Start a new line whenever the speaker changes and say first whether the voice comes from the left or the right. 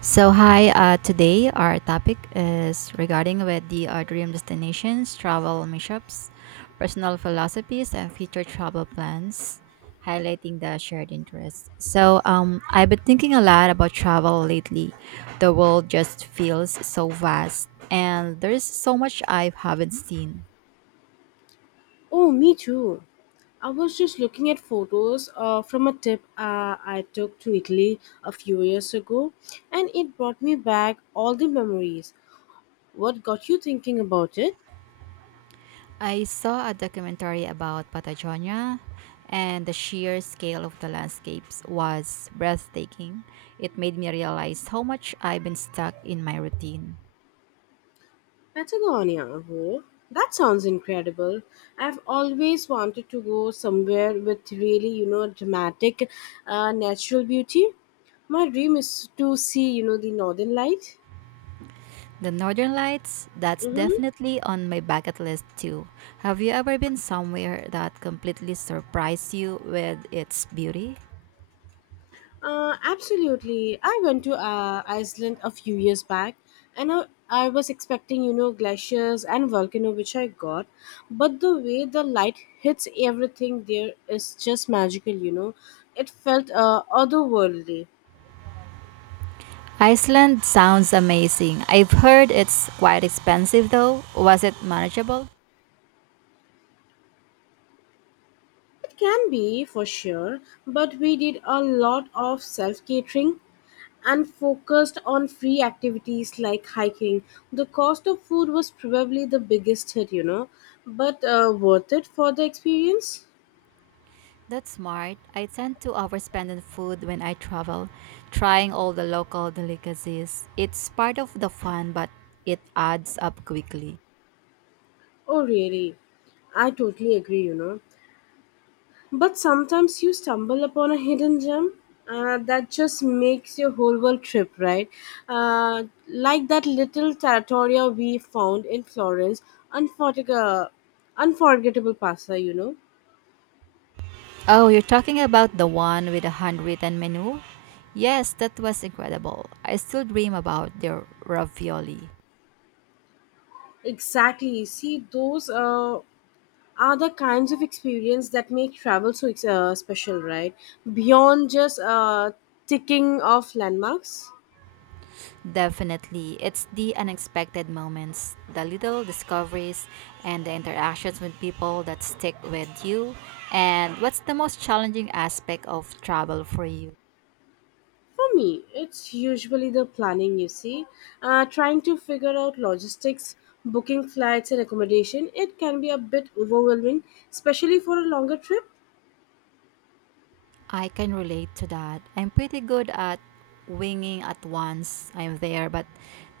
right: So hi, today our topic is regarding with the dream destinations, travel mishaps, personal philosophies, and future travel plans, highlighting the shared interests. So, I've been thinking a lot about travel lately. The world just feels so vast, and there's so much I haven't seen.
left: Oh, me too. I was just looking at photos from a trip I took to Italy a few years ago, and it brought me back all the memories. What got you thinking about it?
right: I saw a documentary about Patagonia, and the sheer scale of the landscapes was breathtaking. It made me realize how much I've been stuck in my routine.
left: Patagonia. Oh, that sounds incredible. I've always wanted to go somewhere with really, you know, dramatic natural beauty. My dream is to see, you know, the northern light.
right: The Northern Lights, that's
left: Mm-hmm.
right: definitely on my bucket list too. Have you ever been somewhere that completely surprised you with its beauty?
left: Absolutely. I went to Iceland a few years back, and I was expecting, you know, glaciers and volcano, which I got. But the way the light hits everything there is just magical, you know. It felt otherworldly.
right: Iceland sounds amazing. I've heard it's quite expensive though. Was it manageable?
left: It can be for sure, but we did a lot of self catering, and focused on free activities like hiking. The cost of food was probably the biggest hit, you know, but worth it for the experience?
right: That's smart. I tend to overspend on food when I travel, trying all the local delicacies. It's part of the fun, but it adds up quickly.
left: Oh, really? I totally agree, you know. But sometimes you stumble upon a hidden gem that just makes your whole world trip, right? Like that little territoria we found in Florence, unforgettable, unforgettable pasta, you know.
right: Oh, you're talking about the one with the handwritten menu? Yes, that was incredible. I still dream about their ravioli.
left: Exactly. See, those are the kinds of experience that make travel so special, right? Beyond just ticking off landmarks.
right: Definitely. It's the unexpected moments, the little discoveries, and the interactions with people that stick with you. And what's the most challenging aspect of travel for you?
left: For me, it's usually the planning, you see. Trying to figure out logistics, booking flights and accommodation, it can be a bit overwhelming, especially for a longer trip,
right: I can relate to that. I'm pretty good at winging at once I'm there, but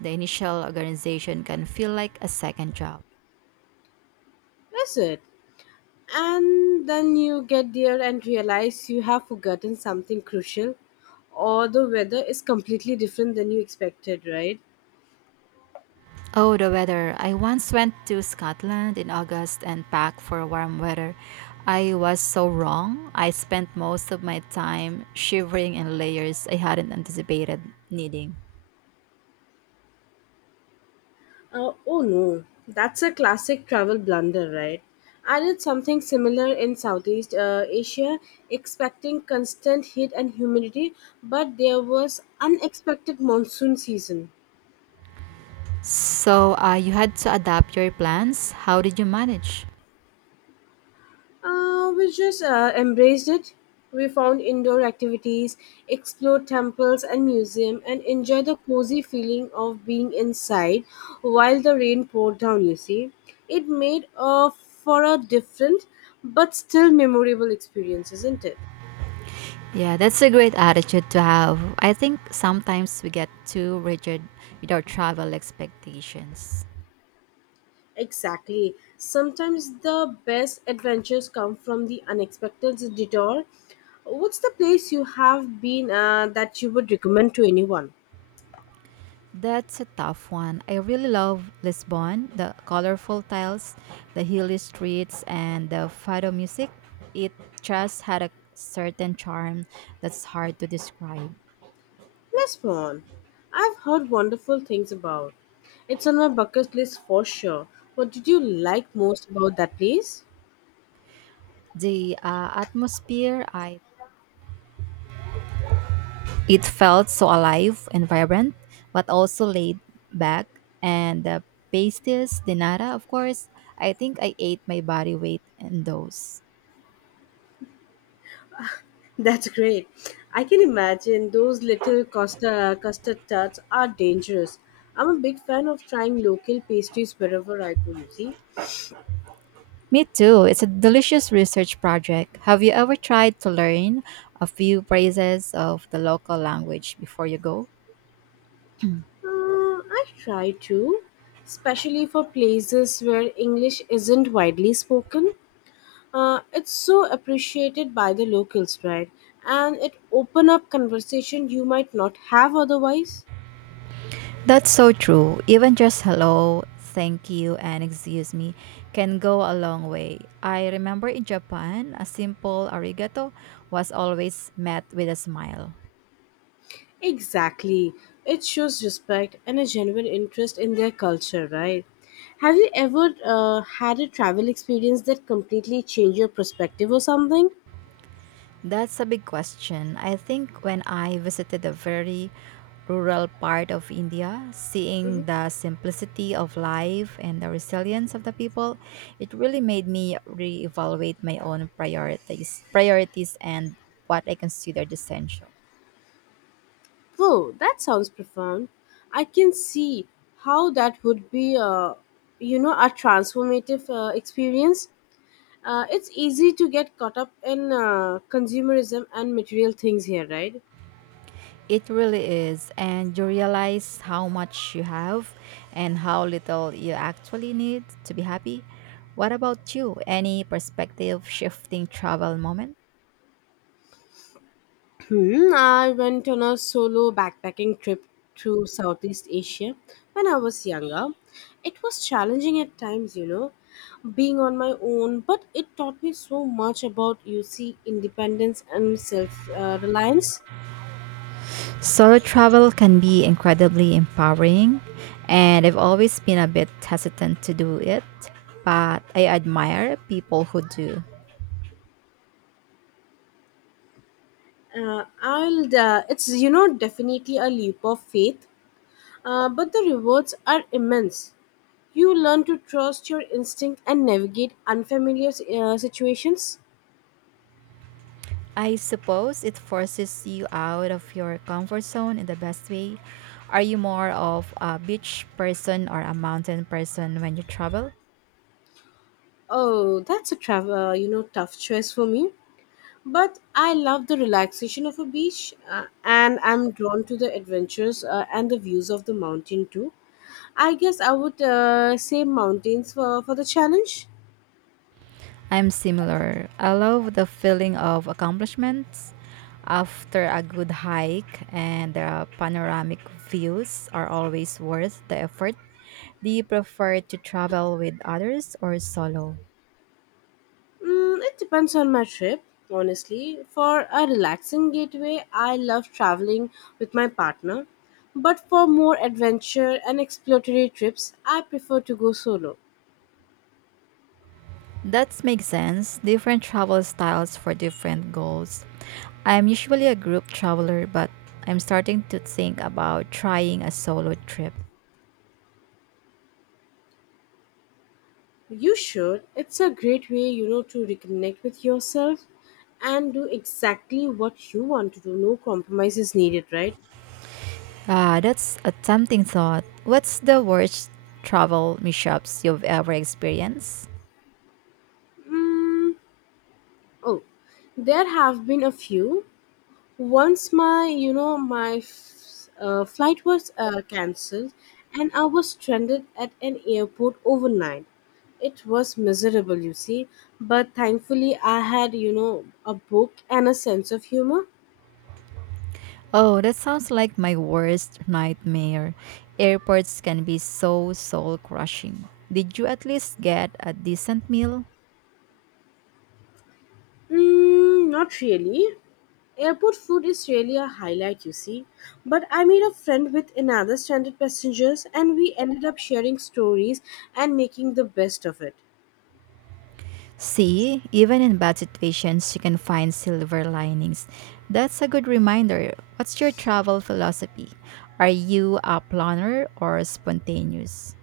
right: the initial organization can feel like a second job.
left: is it? And then you get there and realize you have forgotten something crucial or the weather is completely different than you expected, right?
right: Oh, the weather. I once went to Scotland in August and packed for warm weather. I was so wrong. I spent most of my time shivering in layers I hadn't anticipated needing.
left: Oh no, that's a classic travel blunder, right? I did something similar in Southeast Asia, expecting constant heat and humidity, but there was unexpected monsoon season.
right: So, you had to adapt your plans. How did you manage?
left: We just embraced it. We found indoor activities, explored temples and museum, and enjoyed the cozy feeling of being inside while the rain poured down. You see, it made for a different but still memorable experience, isn't it?
right: Yeah, that's a great attitude to have. I think sometimes we get too rigid with our travel expectations.
left: Exactly. Sometimes the best adventures come from the unexpected detour. What's the place you have been that you would recommend to anyone?
right: That's a tough one. I really love Lisbon, the colorful tiles, the hilly streets, and the fado music. It just had a certain charm that's hard to describe.
left: Lisbon. I've heard wonderful things about. It's on my bucket list for sure. What did you like most about that place?
right: The atmosphere, I It felt so alive and vibrant, but also laid back. And the pasties de nata, of course, I think I ate my body weight in those.
left: That's great. I can imagine those little costa, custard tarts are dangerous. I'm a big fan of trying local pastries wherever I go, you see.
right: Me too. It's a delicious research project. Have you ever tried to learn a few phrases of the local language before you go?
left: I try to, especially for places where English isn't widely spoken. It's so appreciated by the locals, right? And it open up conversation you might not have otherwise.
right: That's so true. Even just hello, thank you, and excuse me can go a long way. I remember in Japan, a simple arigato was always met with a smile.
left: Exactly. It shows respect and a genuine interest in their culture, right? Have you ever had a travel experience that completely changed your perspective or something?
right: That's a big question. I think when I visited a very rural part of India, seeing the simplicity of life and the resilience of the people, it really made me reevaluate my own priorities and what I considered essential.
left: Whoa, that sounds profound. I can see how that would be, you know, a transformative experience. It's easy to get caught up in consumerism and material things here, right?
right: It really is. And you realize how much you have and how little you actually need to be happy. What about you? Any perspective shifting travel moment?
left: Hmm, I went on a solo backpacking trip to Southeast Asia when I was younger. It was challenging at times, you know, being on my own, but it taught me so much about, you see, independence and self reliance.
right: Solo travel can be incredibly empowering, and I've always been a bit hesitant to do it, but I admire people who do.
left: It's you know, definitely a leap of faith, but the rewards are immense. You learn to trust your instinct and navigate unfamiliar situations.
right: I suppose it forces you out of your comfort zone in the best way. Are you more of a beach person or a mountain person when you travel?
left: Oh, that's a travel, you know, tough choice for me. But I love the relaxation of a beach, and I'm drawn to the adventures and the views of the mountain too. I guess I would say mountains for the challenge.
right: I'm similar. I love the feeling of accomplishments after a good hike, and the panoramic views are always worth the effort. Do you prefer to travel with others or solo?
left: Mm, it depends on my trip, honestly. For a relaxing getaway, I love traveling with my partner. But for more adventure and exploratory trips, I prefer to go solo.
right: That makes sense. Different travel styles for different goals. I'm usually a group traveler, but I'm starting to think about trying a solo trip.
left: You should. It's a great way, you know, to reconnect with yourself and do exactly what you want to do. No compromise is needed, right?
right: Ah, that's a tempting thought. What's the worst travel mishaps you've ever experienced?
left: Mm, oh, there have been a few. Once my you know my f- flight was cancelled, and I was stranded at an airport overnight. It was miserable, you see, but thankfully I had, you know, a book and a sense of humor.
right: Oh, that sounds like my worst nightmare. Airports can be so soul crushing. Did you at least get a decent meal?
left: Mm, not really. Airport food is really a highlight, you see, but I made a friend with another stranded passengers, and we ended up sharing stories and making the best of it.
right: See, even in bad situations, you can find silver linings. That's a good reminder. What's your travel philosophy? Are you a planner or spontaneous?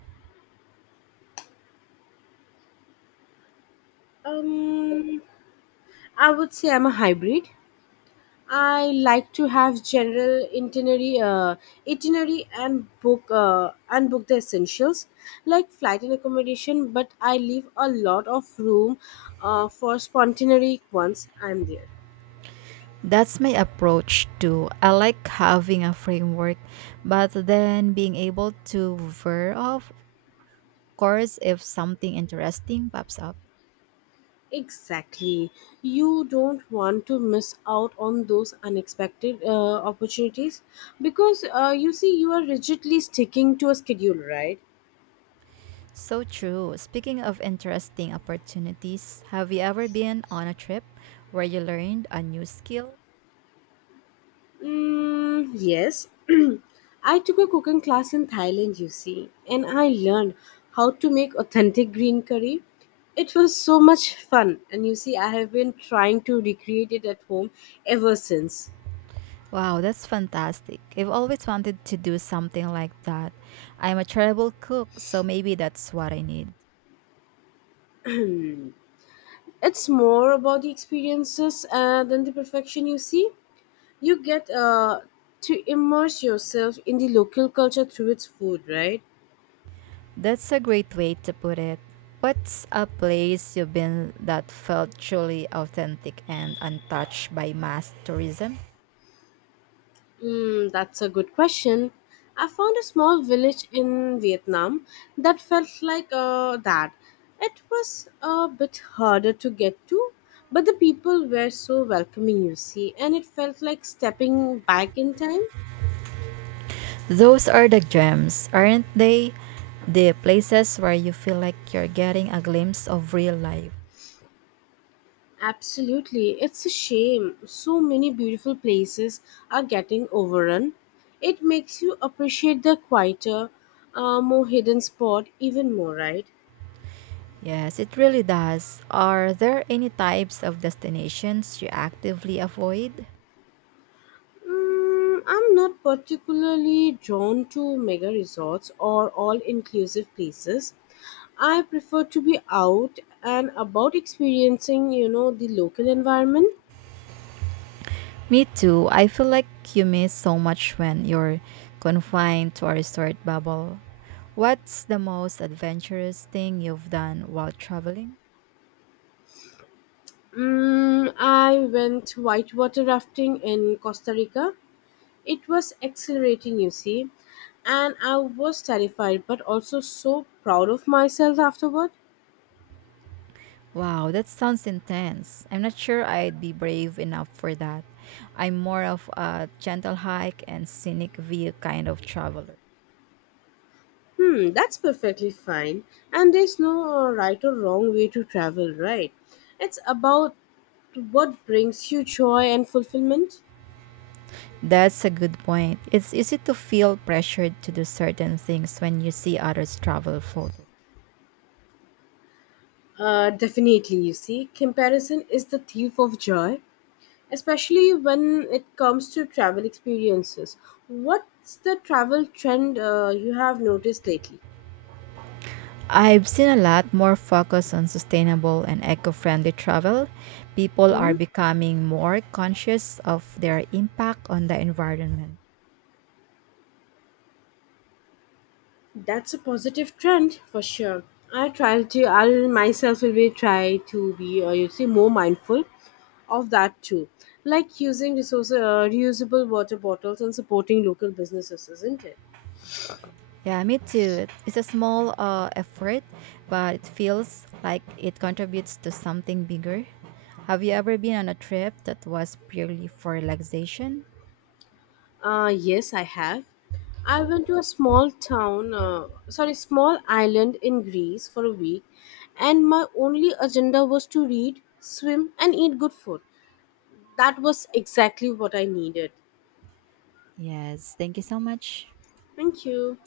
left: um I would say I'm a hybrid. I like to have general itinerary, and book the essentials like flight and accommodation. But I leave a lot of room for spontaneity once I'm there.
right: That's my approach too. I like having a framework, but then being able to veer off course if something interesting pops up.
left: Exactly, you don't want to miss out on those unexpected opportunities because you see you are rigidly sticking to a schedule, right?
right: So true. Speaking of interesting opportunities, have you ever been on a trip where you learned a new skill?
left: Mm, yes. I took a cooking class in Thailand, you see, and I learned how to make authentic green curry. It was so much fun, and you see, I have been trying to recreate it at home ever since.
right: Wow, that's fantastic. I've always wanted to do something like that. I'm a terrible cook, so maybe that's what I need.
left: It's more about the experiences than the perfection, you see. You get to immerse yourself in the local culture through its food, right?
right: That's a great way to put it. What's a place you've been that felt truly authentic and untouched by mass tourism?
left: Hmm, that's a good question. I found a small village in Vietnam that felt like that. It was a bit harder to get to, but the people were so welcoming, you see, and it felt like stepping back in time.
right: Those are the gems, aren't they? The places where you feel like you're getting a glimpse of real life.
left: Absolutely. It's a shame. So many beautiful places are getting overrun. It makes you appreciate the quieter, more hidden spot even more, right?
right: Yes, it really does. Are there any types of destinations you actively avoid?
left: Mm, I'm not particularly drawn to mega resorts or all inclusive places. I prefer to be out and about experiencing, you know, the local environment.
right: Me too. I feel like you miss so much when you're confined to a resort bubble. What's the most adventurous thing you've done while traveling?
left: Mm, I went whitewater rafting in Costa Rica. It was exhilarating, you see, and I was terrified but also so proud of myself afterward.
right: Wow, that sounds intense. I'm not sure I'd be brave enough for that. I'm more of a gentle hike and scenic view kind of traveler.
left: Hmm, that's perfectly fine. And there's no right or wrong way to travel, right? It's about what brings you joy and fulfillment.
right: That's a good point. It's easy to feel pressured to do certain things when you see others travel full.
left: Definitely, you see, comparison is the thief of joy, especially when it comes to travel experiences. What's the travel trend you have noticed lately?
right: I've seen a lot more focus on sustainable and eco friendly travel. People are
left: Mhm.
right: becoming more conscious of their impact on the environment.
left: That's a positive trend for sure. I try to, I myself will be try to be, you see, more mindful of that too. Like using reusable water bottles and supporting local businesses, isn't it?
right: Yeah, me too. It's a small effort, but it feels like it contributes to something bigger. Have you ever been on a trip that was purely for relaxation?
left: Yes, I have. I went to a small town, sorry, small island in Greece for a week, and my only agenda was to read, swim, and eat good food. That was exactly what I needed.
right: Yes, thank you so much.
left: Thank you.